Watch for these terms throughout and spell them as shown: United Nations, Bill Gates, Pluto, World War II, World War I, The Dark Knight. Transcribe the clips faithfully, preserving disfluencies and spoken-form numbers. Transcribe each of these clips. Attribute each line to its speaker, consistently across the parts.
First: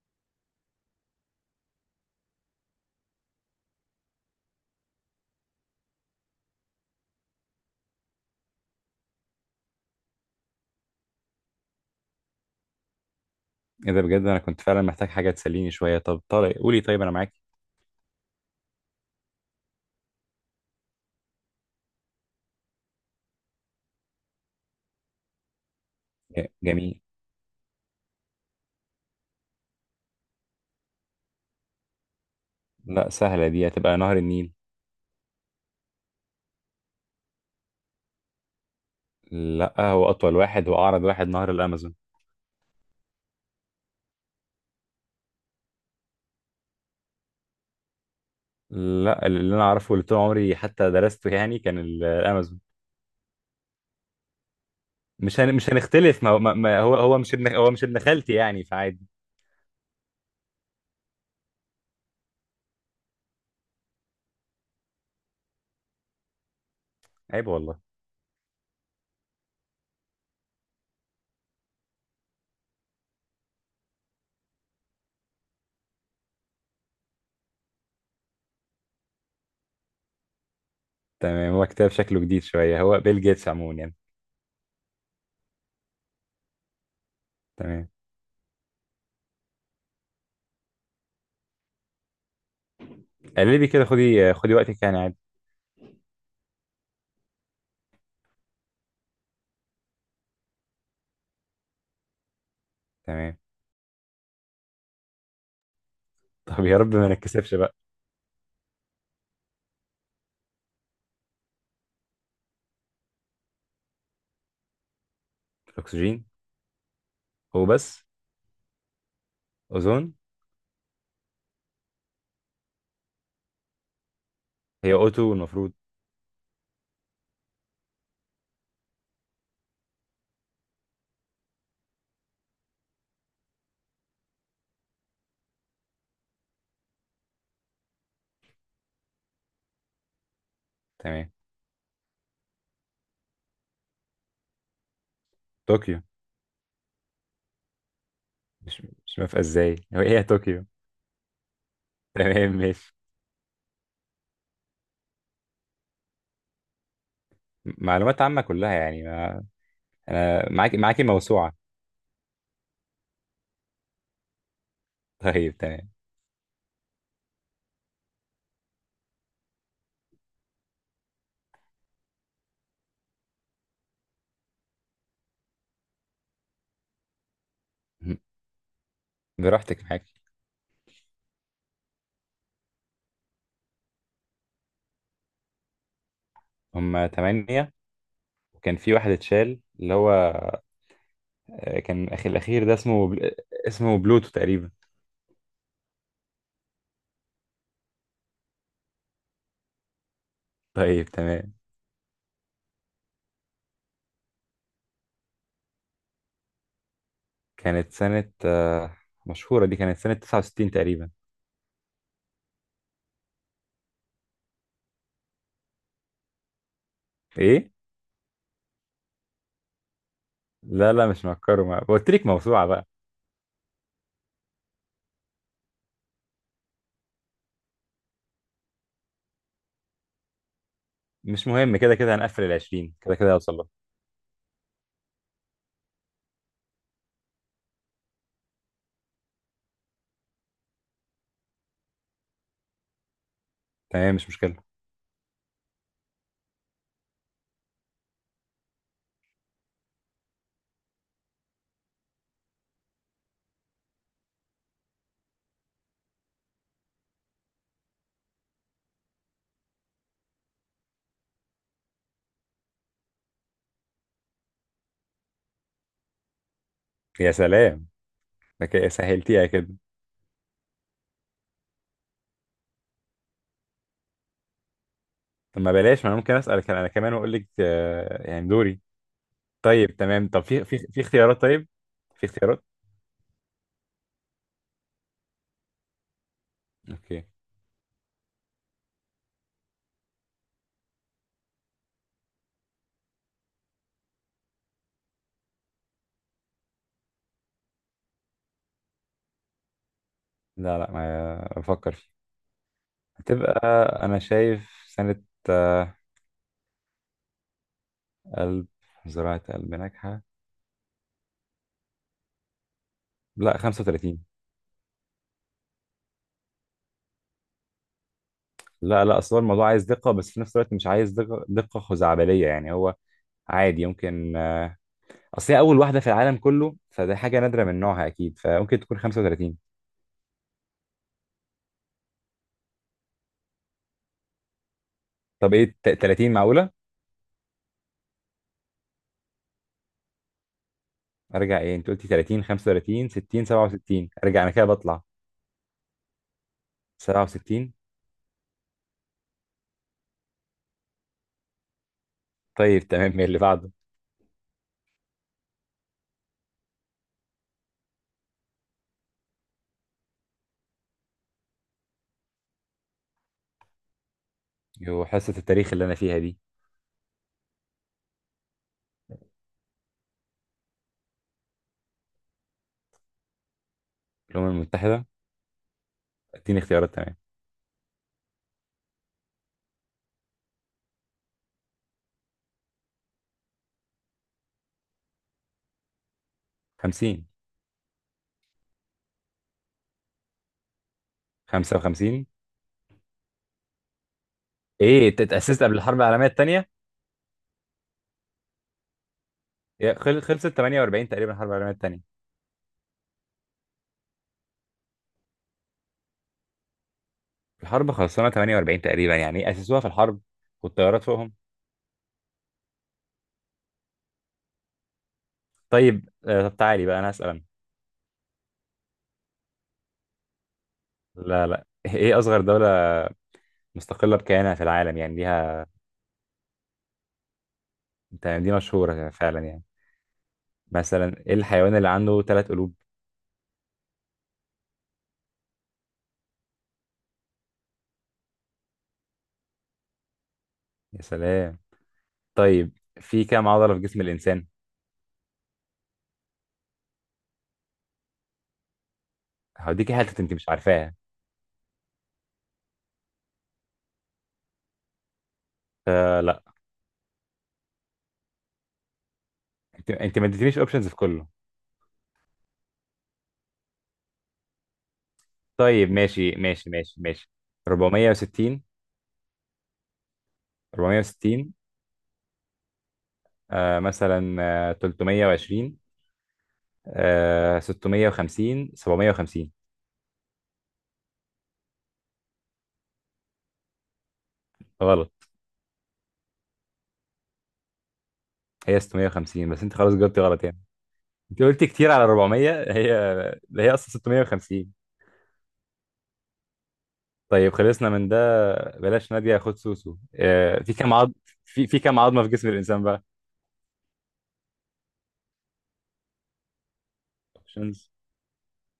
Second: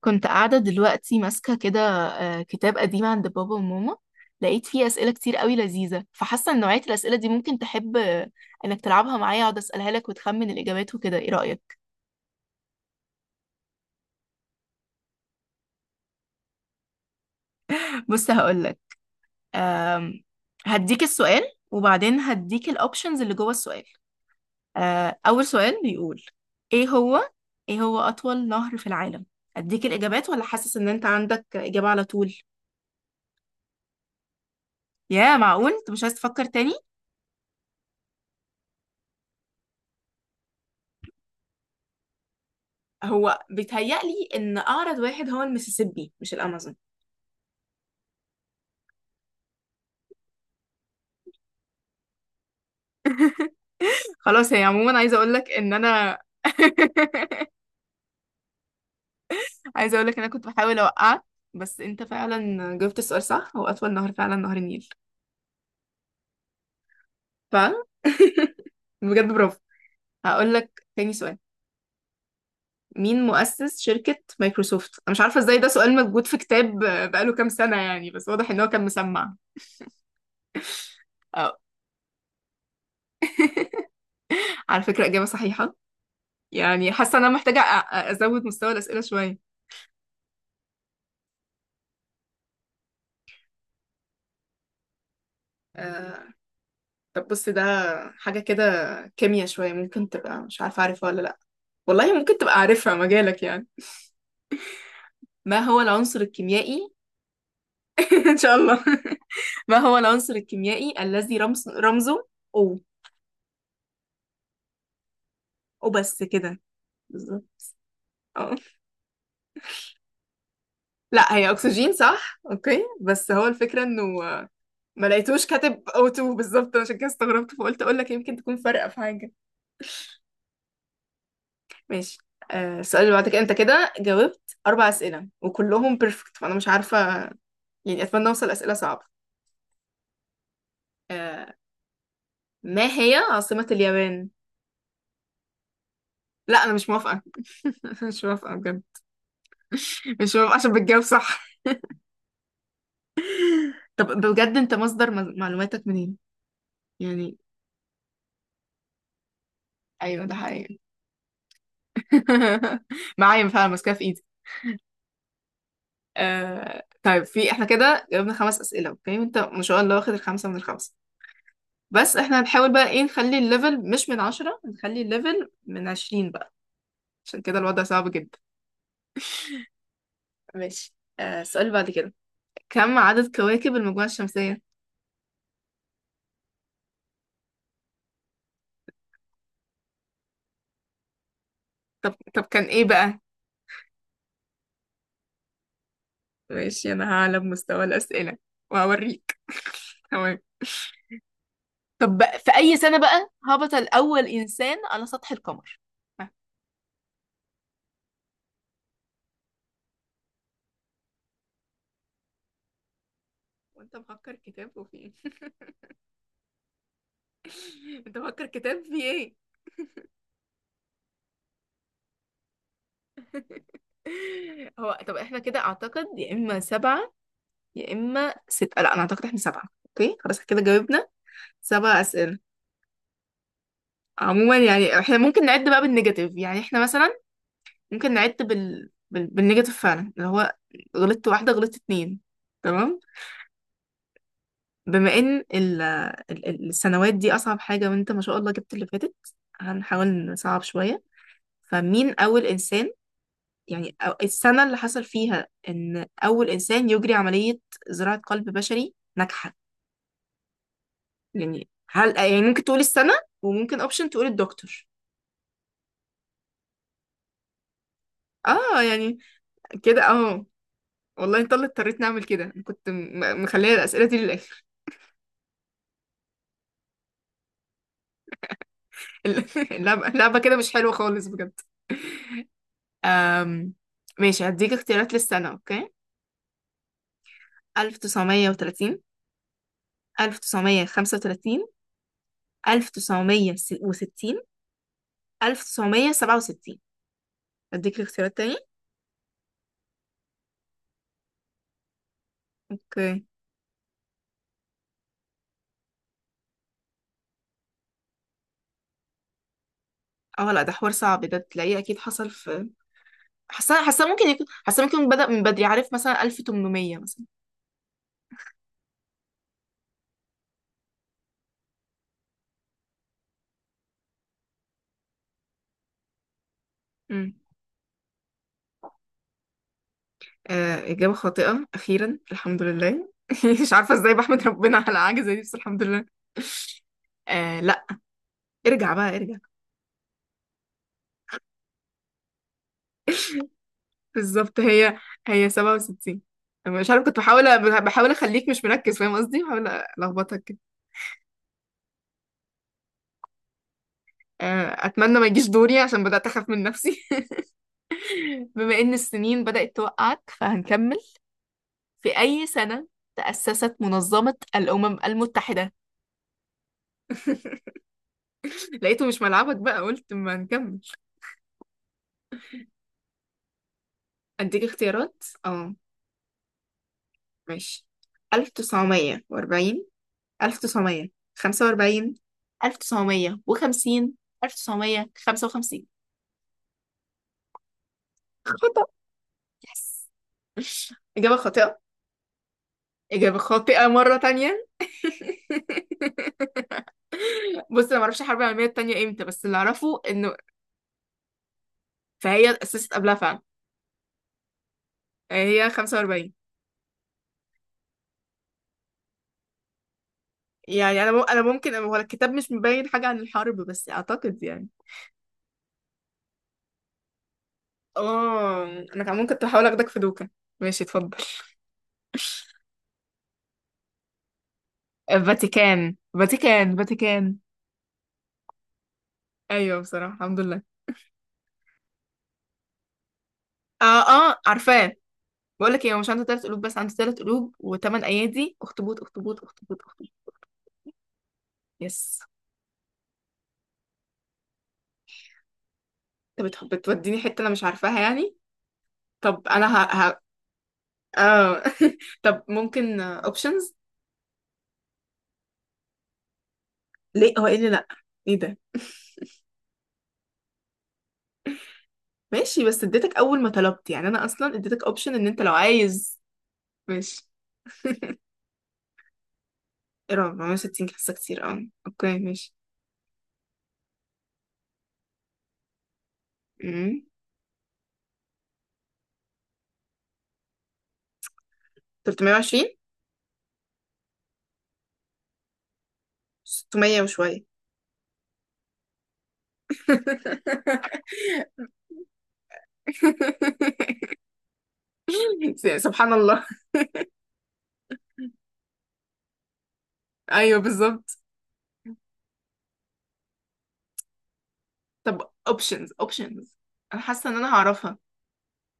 Speaker 1: كنت قاعدة دلوقتي ماسكة كده، آه، كتاب قديم عند بابا وماما. لقيت فيه أسئلة كتير قوي لذيذة، فحاسة إن نوعية الأسئلة دي ممكن تحب، آه، إنك تلعبها معايا. أقعد أسألها لك وتخمن الإجابات وكده، إيه رأيك؟
Speaker 2: ايه ده بجد. انا كنت فعلا محتاج حاجه تسليني شويه. طب طارق قولي، طيب انا معاك.
Speaker 1: بص هقولك. آم، هديك السؤال وبعدين هديك الأوبشنز اللي جوه السؤال. آه، أول سؤال بيقول
Speaker 2: ج-
Speaker 1: إيه
Speaker 2: جميل.
Speaker 1: هو، إيه هو أطول نهر في العالم؟ أديك الإجابات ولا حاسس إن أنت عندك إجابة على طول؟
Speaker 2: لا، سهله دي، هتبقى نهر النيل.
Speaker 1: يا معقول؟ أنت مش عايز تفكر تاني؟
Speaker 2: لا، هو اطول واحد واعرض واحد نهر الامازون.
Speaker 1: هو بيتهيألي ان اعرض واحد هو المسيسيبي مش الامازون.
Speaker 2: لا، اللي انا اعرفه واللي طول عمري حتى درسته يعني كان ال- الامازون.
Speaker 1: خلاص، هي عموما عايزه اقول
Speaker 2: مش
Speaker 1: لك
Speaker 2: هن... مش
Speaker 1: ان انا
Speaker 2: هنختلف، ما هو ما... ما هو، هو مش ابن، هو مش ابن خالتي، يعني فعادي.
Speaker 1: عايزه اقول لك ان انا كنت بحاول اوقعك، بس انت فعلا جاوبت السؤال صح. هو اطول نهر فعلا نهر النيل.
Speaker 2: عيب
Speaker 1: ف
Speaker 2: والله.
Speaker 1: بجد برافو. هقول لك تاني سؤال. مين مؤسس شركة مايكروسوفت؟ أنا مش عارفة إزاي ده سؤال موجود في كتاب بقاله كام سنة يعني، بس واضح إن هو كان مسمع.
Speaker 2: تمام،
Speaker 1: أه،
Speaker 2: هو كتاب شكله جديد شويه. هو بيل جيتس عموما يعني.
Speaker 1: على فكرة إجابة صحيحة. يعني حاسة إن أنا محتاجة أ- أ-
Speaker 2: تمام.
Speaker 1: أزود مستوى الأسئلة شوية.
Speaker 2: قلبي كده، خدي خدي وقتك يعني، عادي.
Speaker 1: آه، طب بص ده حاجة كده، كيمياء شوية. ممكن تبقى مش عارفة، عارفها ولا لأ؟ والله ممكن تبقى عارفها،
Speaker 2: تمام.
Speaker 1: مجالك يعني. ما هو العنصر
Speaker 2: طب يا
Speaker 1: الكيميائي
Speaker 2: رب ما نتكسفش بقى.
Speaker 1: إن شاء الله. ما هو العنصر الكيميائي الذي رمز رمزه أو؟ أو بس
Speaker 2: الاكسجين.
Speaker 1: كده؟ بالظبط.
Speaker 2: هو بس.
Speaker 1: اه،
Speaker 2: اوزون.
Speaker 1: لا هي أكسجين صح، أوكي، بس هو الفكرة إنه
Speaker 2: هي
Speaker 1: ما
Speaker 2: اوتو
Speaker 1: لقيتوش
Speaker 2: المفروض.
Speaker 1: كاتب أو اتنين بالظبط، عشان كده استغربت، فقلت أقول لك يمكن تكون فارقة في حاجة. ماشي. آه، السؤال اللي بعدك، أنت كده جاوبت أربع أسئلة وكلهم بيرفكت، فأنا مش عارفة، يعني أتمنى أوصل أسئلة صعبة.
Speaker 2: تمام.
Speaker 1: آه، ما هي عاصمة اليابان؟
Speaker 2: طوكيو.
Speaker 1: لا أنا مش موافقة. مش موافقة
Speaker 2: مش
Speaker 1: بجد.
Speaker 2: مش موافقة ازاي؟ هو ايه؟ هي
Speaker 1: مش موافقة
Speaker 2: طوكيو.
Speaker 1: عشان بتجاوب صح.
Speaker 2: تمام ماشي.
Speaker 1: طب بجد أنت مصدر مز- معلوماتك منين؟ يعني
Speaker 2: م- معلومات عامة كلها يعني ما...
Speaker 1: أيوه ده
Speaker 2: انا معاكي
Speaker 1: حقيقي.
Speaker 2: معاكي موسوعة.
Speaker 1: معايا فعلا ماسكاها في إيدي.
Speaker 2: طيب تمام.
Speaker 1: آه... طيب في احنا كده جاوبنا خمس أسئلة، أوكي، أنت ما شاء الله واخد الخمسة من الخمسة، بس احنا هنحاول بقى إيه، نخلي الليفل مش من عشرة، نخلي الليفل من عشرين بقى، عشان كده الوضع صعب
Speaker 2: م-
Speaker 1: جدا.
Speaker 2: براحتك معاكي.
Speaker 1: ماشي، آه، السؤال اللي بعد كده، كم عدد كواكب المجموعة الشمسية؟
Speaker 2: هما تمانية، وكان في واحد اتشال اللي هو آه، كان
Speaker 1: طب
Speaker 2: اخي
Speaker 1: طب كان
Speaker 2: الاخير ده
Speaker 1: إيه
Speaker 2: اسمه
Speaker 1: بقى؟
Speaker 2: بل... اسمه بلوتو تقريبا.
Speaker 1: ماشي، انا هعلى بمستوى الاسئله وهوريك. تمام.
Speaker 2: طيب تمام.
Speaker 1: طب بقى، في أي سنة بقى هبط الأول إنسان على سطح القمر؟ ها،
Speaker 2: كانت سنة آه، مشهورة دي، كانت سنة تسعة وستين تقريبا.
Speaker 1: وانت مفكر كتاب وفي ايه؟
Speaker 2: ايه؟
Speaker 1: انت مفكر كتاب في ايه؟
Speaker 2: لا لا مش مفكره، ما قلت لك موسوعة بقى.
Speaker 1: هو طب احنا كده اعتقد يا اما سبعة يا اما ستة. لا انا اعتقد احنا سبعة، اوكي خلاص إحنا كده جاوبنا
Speaker 2: مش مهم، كده
Speaker 1: سبع
Speaker 2: كده
Speaker 1: اسئلة.
Speaker 2: هنقفل ال عشرين، كده كده هوصل لها.
Speaker 1: عموما يعني احنا ممكن نعد بقى بالنيجاتيف، يعني احنا مثلا ممكن نعد بال... بال... بالنيجاتيف فعلا، اللي هو غلطت واحدة غلطت اتنين. تمام،
Speaker 2: تمام، مش مشكلة.
Speaker 1: بما ان ال- ال- السنوات دي اصعب حاجة، وانت ما شاء الله جبت اللي فاتت، هنحاول نصعب شوية. فمين اول انسان، يعني أو، السنة اللي حصل فيها ان اول انسان يجري عملية زراعة قلب بشري ناجحة. يعني هل، يعني ممكن تقول السنة، وممكن اوبشن تقول الدكتور.
Speaker 2: يا سلام، ده
Speaker 1: اه
Speaker 2: كده
Speaker 1: يعني
Speaker 2: سهلتيها كده.
Speaker 1: كده اه. والله انت اللي اضطريت نعمل كده، أنا كنت م- مخليه الاسئلة دي للاخر.
Speaker 2: طب ما بلاش، ما انا ممكن اسالك انا كمان واقول لك آه، يعني دوري. طيب
Speaker 1: اللعبة
Speaker 2: تمام.
Speaker 1: اللعبة
Speaker 2: طب
Speaker 1: كده
Speaker 2: في
Speaker 1: مش
Speaker 2: في
Speaker 1: حلوة
Speaker 2: في
Speaker 1: خالص
Speaker 2: اختيارات؟
Speaker 1: بجد.
Speaker 2: طيب في اختيارات.
Speaker 1: أم... ماشي، هديك اختيارات للسنة، اوكي.
Speaker 2: اوكي.
Speaker 1: ألف تسعمية وتلاتين، ألف تسعمية خمسة وتلاتين، ألف تسعمية وستين، ألف تسعمية سبعة وستين. أديك الاختيارات تاني؟
Speaker 2: لا لا ما بفكر فيه.
Speaker 1: أوكي.
Speaker 2: هتبقى، انا شايف سنة آه، قلب، زراعة قلب ناجحة.
Speaker 1: اه لا ده حوار صعب، ده تلاقيه أكيد حصل في.
Speaker 2: لا،
Speaker 1: حاسة حاسة
Speaker 2: خمسة وتلاتين.
Speaker 1: ممكن يكون، حاسة ممكن يكون بدأ من بدري، عارف، مثلا ألف تمنمية مثلا.
Speaker 2: لا لا اصل هو الموضوع عايز دقة، بس في نفس الوقت مش عايز دقة دقة خزعبلية يعني. هو عادي يمكن، آه، اصل هي اول واحدة في العالم كله، فده
Speaker 1: مم.
Speaker 2: حاجة نادرة من نوعها اكيد، فممكن تكون خمسة وتلاتين.
Speaker 1: آه إجابة خاطئة أخيرا الحمد لله. مش عارفة ازاي بحمد ربنا على حاجة زي دي، بس
Speaker 2: طب ايه
Speaker 1: الحمد
Speaker 2: ت-
Speaker 1: لله.
Speaker 2: تلاتين معقولة؟
Speaker 1: آه لا، ارجع بقى ارجع.
Speaker 2: ارجع ايه، انت قلتي تلاتين، خمسة وتلاتين، ستين، سبعة وستين. ارجع انا
Speaker 1: بالظبط،
Speaker 2: كده
Speaker 1: هي
Speaker 2: بطلع.
Speaker 1: هي سبعة وستين. مش عارف، كنت بحاول
Speaker 2: سبعة وستين.
Speaker 1: بحاول اخليك مش مركز، فاهم قصدي، بحاول الخبطك كده.
Speaker 2: طيب تمام، إيه اللي بعده؟
Speaker 1: آه، اتمنى ما يجيش دوري عشان بدات اخاف من نفسي. بما ان السنين بدات توقعك فهنكمل. في اي سنه تاسست منظمه الامم
Speaker 2: يو، حصة
Speaker 1: المتحده؟
Speaker 2: التاريخ اللي انا فيها دي.
Speaker 1: لقيته مش ملعبك بقى، قلت ما نكمل.
Speaker 2: الامم
Speaker 1: اديك
Speaker 2: المتحدة.
Speaker 1: اختيارات، اه،
Speaker 2: اديني اختيارات. تمام.
Speaker 1: ماشي. ألف تسعمية وأربعين، ألف تسعمية خمسة وأربعين، ألف تسعمية وخمسين، ألف تسعمية خمسة وخمسين.
Speaker 2: خمسين.
Speaker 1: يس، إجابة خاطئة.
Speaker 2: خمسة وخمسين.
Speaker 1: إجابة خاطئة مرة تانية.
Speaker 2: ايه انت، اتأسست قبل الحرب العالمية التانية؟
Speaker 1: بص، أنا معرفش الحرب العالمية التانية إمتى، بس اللي
Speaker 2: يا
Speaker 1: أعرفه
Speaker 2: خل-
Speaker 1: إنه،
Speaker 2: خلصت تمنية وأربعين تقريبا الحرب العالمية التانية.
Speaker 1: فهي اتأسست قبلها فعلا، يعني هي خمسة وأربعين.
Speaker 2: الحرب خلصانة تمنية وأربعين تقريبا، يعني إيه اسسوها في الحرب
Speaker 1: يعني
Speaker 2: والطيارات
Speaker 1: أنا مم...
Speaker 2: فوقهم؟
Speaker 1: أنا ممكن، هو الكتاب مش مبين حاجة عن الحرب، بس أعتقد يعني.
Speaker 2: طيب، آه، طب تعالي بقى انا اسأل أنا.
Speaker 1: آه. أنا كان ممكن كنت بحاول أخدك في دوكا. ماشي، اتفضل.
Speaker 2: لا لا ايه اصغر دولة مستقلة بكيانها في العالم، يعني ليها؟
Speaker 1: فاتيكان فاتيكان فاتيكان
Speaker 2: يعني دي مشهورة فعلا يعني.
Speaker 1: أيوه بصراحة الحمد لله.
Speaker 2: مثلا ايه الحيوان اللي عنده ثلاث قلوب؟
Speaker 1: آه، آه عارفاه. بقول لك إيه، هو مش عنده تلات قلوب، بس عنده تلات قلوب وتمن أيادي. أخطبوط أخطبوط أخطبوط أخطبوط
Speaker 2: يا سلام.
Speaker 1: يس.
Speaker 2: طيب، في كام عضلة في جسم الإنسان؟
Speaker 1: انت بتح- بتوديني حتة انا مش عارفاها يعني. طب انا
Speaker 2: هديكي
Speaker 1: ه... ه...
Speaker 2: حتة انت مش عارفاها.
Speaker 1: آه. طب ممكن اوبشنز؟
Speaker 2: فلا.
Speaker 1: ليه؟ هو ايه اللي لا؟ ايه ده؟
Speaker 2: انت انت ما اديتنيش اوبشنز في كله.
Speaker 1: ماشي، بس اديتك اول ما طلبت، يعني انا اصلا اديتك اوبشن ان انت لو
Speaker 2: طيب
Speaker 1: عايز.
Speaker 2: ماشي ماشي ماشي
Speaker 1: ماشي.
Speaker 2: ماشي أربعمية وستين.
Speaker 1: ايه رقم أربعمية وستين؟ حاسه كتير،
Speaker 2: أربعمية وستين.
Speaker 1: اه اوكي ماشي.
Speaker 2: آه مثلا، آه تلتمية وعشرين،
Speaker 1: امم،
Speaker 2: آه ستمية وخمسين، سبعمية وخمسين.
Speaker 1: تلتمية وعشرين،
Speaker 2: غلط.
Speaker 1: ستمية وشويه.
Speaker 2: هي ستمية وخمسين، بس انت خلاص جاوبتي غلط يعني. انت قلتي كتير على أربعمية، هي هي اصلا ستمية وخمسين.
Speaker 1: سبحان الله.
Speaker 2: طيب خلصنا من ده. بلاش نادية خد سوسو.
Speaker 1: ايوه
Speaker 2: آه، في كام عظم؟
Speaker 1: بالظبط.
Speaker 2: في في كام عظمة في جسم الإنسان بقى؟
Speaker 1: طب اوبشنز، اوبشنز، انا حاسه ان انا
Speaker 2: اوبشنز.
Speaker 1: هعرفها.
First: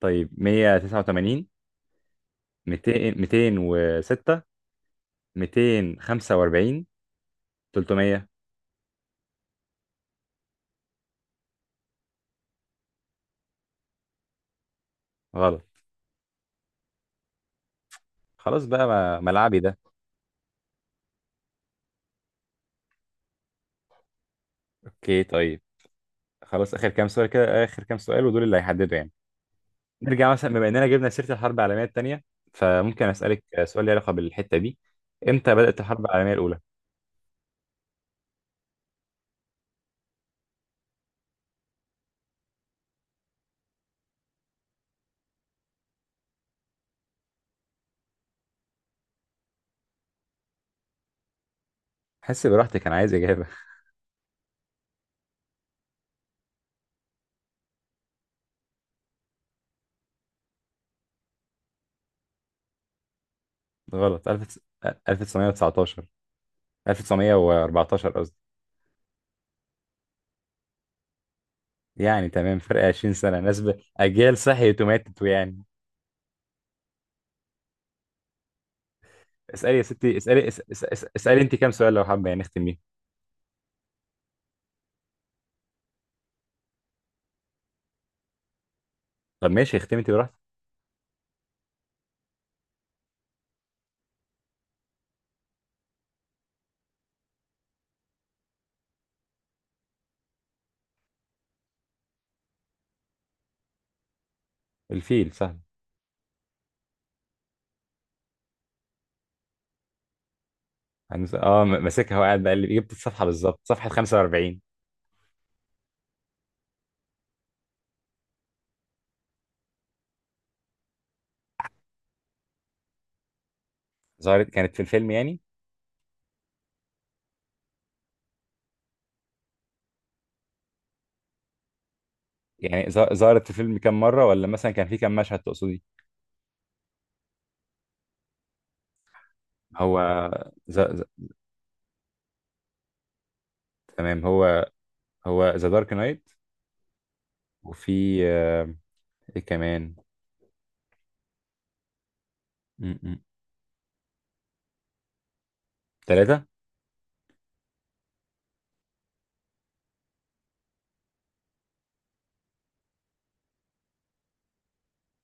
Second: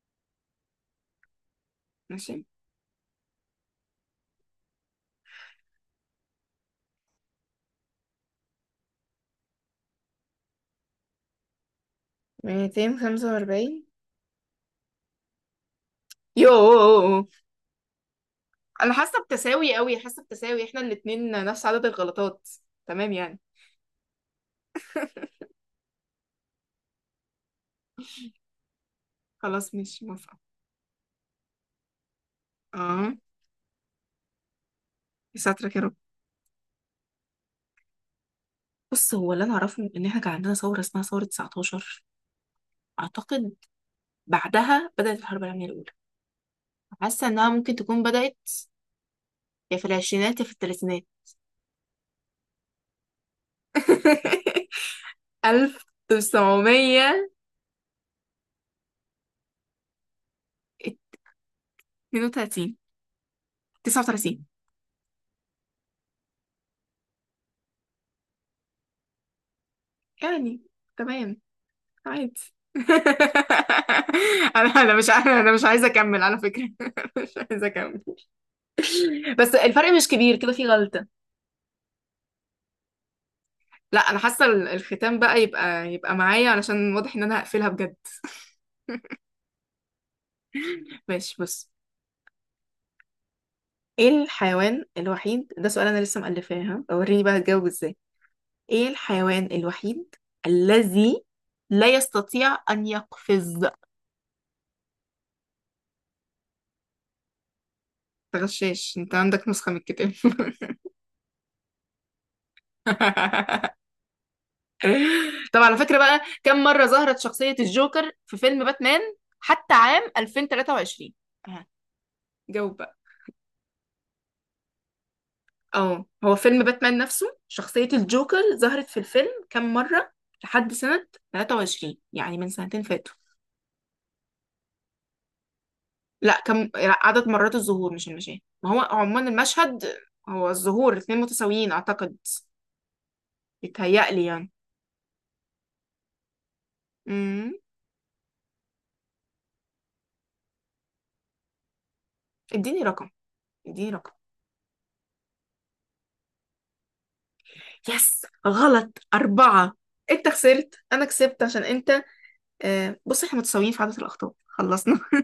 Speaker 2: طيب مية وتسعة وتمانين،
Speaker 1: ماشي.
Speaker 2: ميتين، ميتين وستة، ميتين خمسة وأربعين، تلتمية.
Speaker 1: ميتين خمسة وأربعين.
Speaker 2: غلط.
Speaker 1: يوه.
Speaker 2: خلاص بقى،
Speaker 1: أنا
Speaker 2: ما-
Speaker 1: حاسة
Speaker 2: ملعبي
Speaker 1: بتساوي
Speaker 2: ده.
Speaker 1: قوي، حاسة بتساوي احنا الاتنين نفس عدد الغلطات. تمام يعني.
Speaker 2: اوكي طيب. خلاص آخر كام سؤال كده، آخر كام سؤال ودول اللي هيحددوا يعني.
Speaker 1: خلاص ماشي
Speaker 2: نرجع
Speaker 1: موافقة.
Speaker 2: مثلا، بما إننا جبنا سيرة الحرب العالمية التانية، فممكن
Speaker 1: اه.
Speaker 2: أسألك سؤال له علاقة بالحتة دي. إمتى
Speaker 1: يساترك يا
Speaker 2: بدأت
Speaker 1: رب.
Speaker 2: الحرب العالمية الأولى؟
Speaker 1: بص، هو اللي أنا أعرفه إن احنا كان عندنا ثورة اسمها ثورة تسعتاشر أعتقد، بعدها بدأت الحرب العالمية الأولى. حاسة إنها ممكن تكون بدأت، يا في العشرينات يا في الثلاثينات.
Speaker 2: حس براحتك، أنا عايز إجابة.
Speaker 1: ألف تسعمية اتنين وتلاتين،
Speaker 2: غلط.
Speaker 1: تسعة وتلاتين،
Speaker 2: ألف تسعمية تسعتاشر. ألف تسعمية وأربعة عشر قصدي.
Speaker 1: يعني تمام.
Speaker 2: يعني
Speaker 1: عادي.
Speaker 2: تمام، فرق عشرين سنة، ناس ب- أجيال
Speaker 1: انا
Speaker 2: صحيت
Speaker 1: انا مش
Speaker 2: وماتت
Speaker 1: انا مش
Speaker 2: ويعني.
Speaker 1: عايزه اكمل على فكره. مش عايزه اكمل. بس
Speaker 2: اسألي يا
Speaker 1: الفرق مش
Speaker 2: ستي،
Speaker 1: كبير
Speaker 2: اسألي
Speaker 1: كده
Speaker 2: اس-
Speaker 1: في
Speaker 2: اس-
Speaker 1: غلطه.
Speaker 2: اس- اسألي أنت كام سؤال لو حابة يعني نختم بيه.
Speaker 1: لا انا حاسه ال- الختام بقى يبقى يبقى معايا، علشان واضح ان انا هقفلها بجد.
Speaker 2: طب ماشي، اختمي أنت براحتك.
Speaker 1: ماشي بص، ايه الحيوان الوحيد، ده سؤال انا لسه مألفاها، وريني بقى هتجاوب ازاي. ايه الحيوان الوحيد الذي لا يستطيع ان يقفز؟
Speaker 2: الفيل سهل.
Speaker 1: تغشاش؟ انت عندك نسخه من الكتاب؟
Speaker 2: هنس- اه م- ماسكها وقاعد بقلب، جبت الصفحة بالظبط صفحة خمسة وأربعين.
Speaker 1: طب على فكرة بقى، كم مرة ظهرت شخصية الجوكر في فيلم باتمان حتى عام ألفين وتلاتة وعشرين؟ ها، جاوب بقى.
Speaker 2: ظهرت كانت في الفيلم يعني؟
Speaker 1: اه، هو فيلم باتمان نفسه، شخصية الجوكر ظهرت في الفيلم كم مرة لحد سنة تلاتة وعشرين، يعني من سنتين
Speaker 2: يعني ظ-
Speaker 1: فاتوا.
Speaker 2: ظهرت في الفيلم كام مرة، ولا مثلا كان في كام مشهد تقصدي؟
Speaker 1: لا كم، لا، عدد مرات الظهور مش المشاهد، ما هو عموما المشهد
Speaker 2: هو
Speaker 1: هو،
Speaker 2: ز...
Speaker 1: الظهور
Speaker 2: ز...
Speaker 1: اتنين متساويين اعتقد، بيتهيألي
Speaker 2: تمام.
Speaker 1: يعني.
Speaker 2: هو هو ذا دارك نايت،
Speaker 1: امم.
Speaker 2: وفي آه، ايه كمان.
Speaker 1: اديني رقم، اديني رقم.
Speaker 2: ثلاثة.
Speaker 1: يس غلط، أربعة. انت خسرت، انا كسبت، عشان انت، آه، بص احنا متساويين في عدد الأخطاء. خلصنا.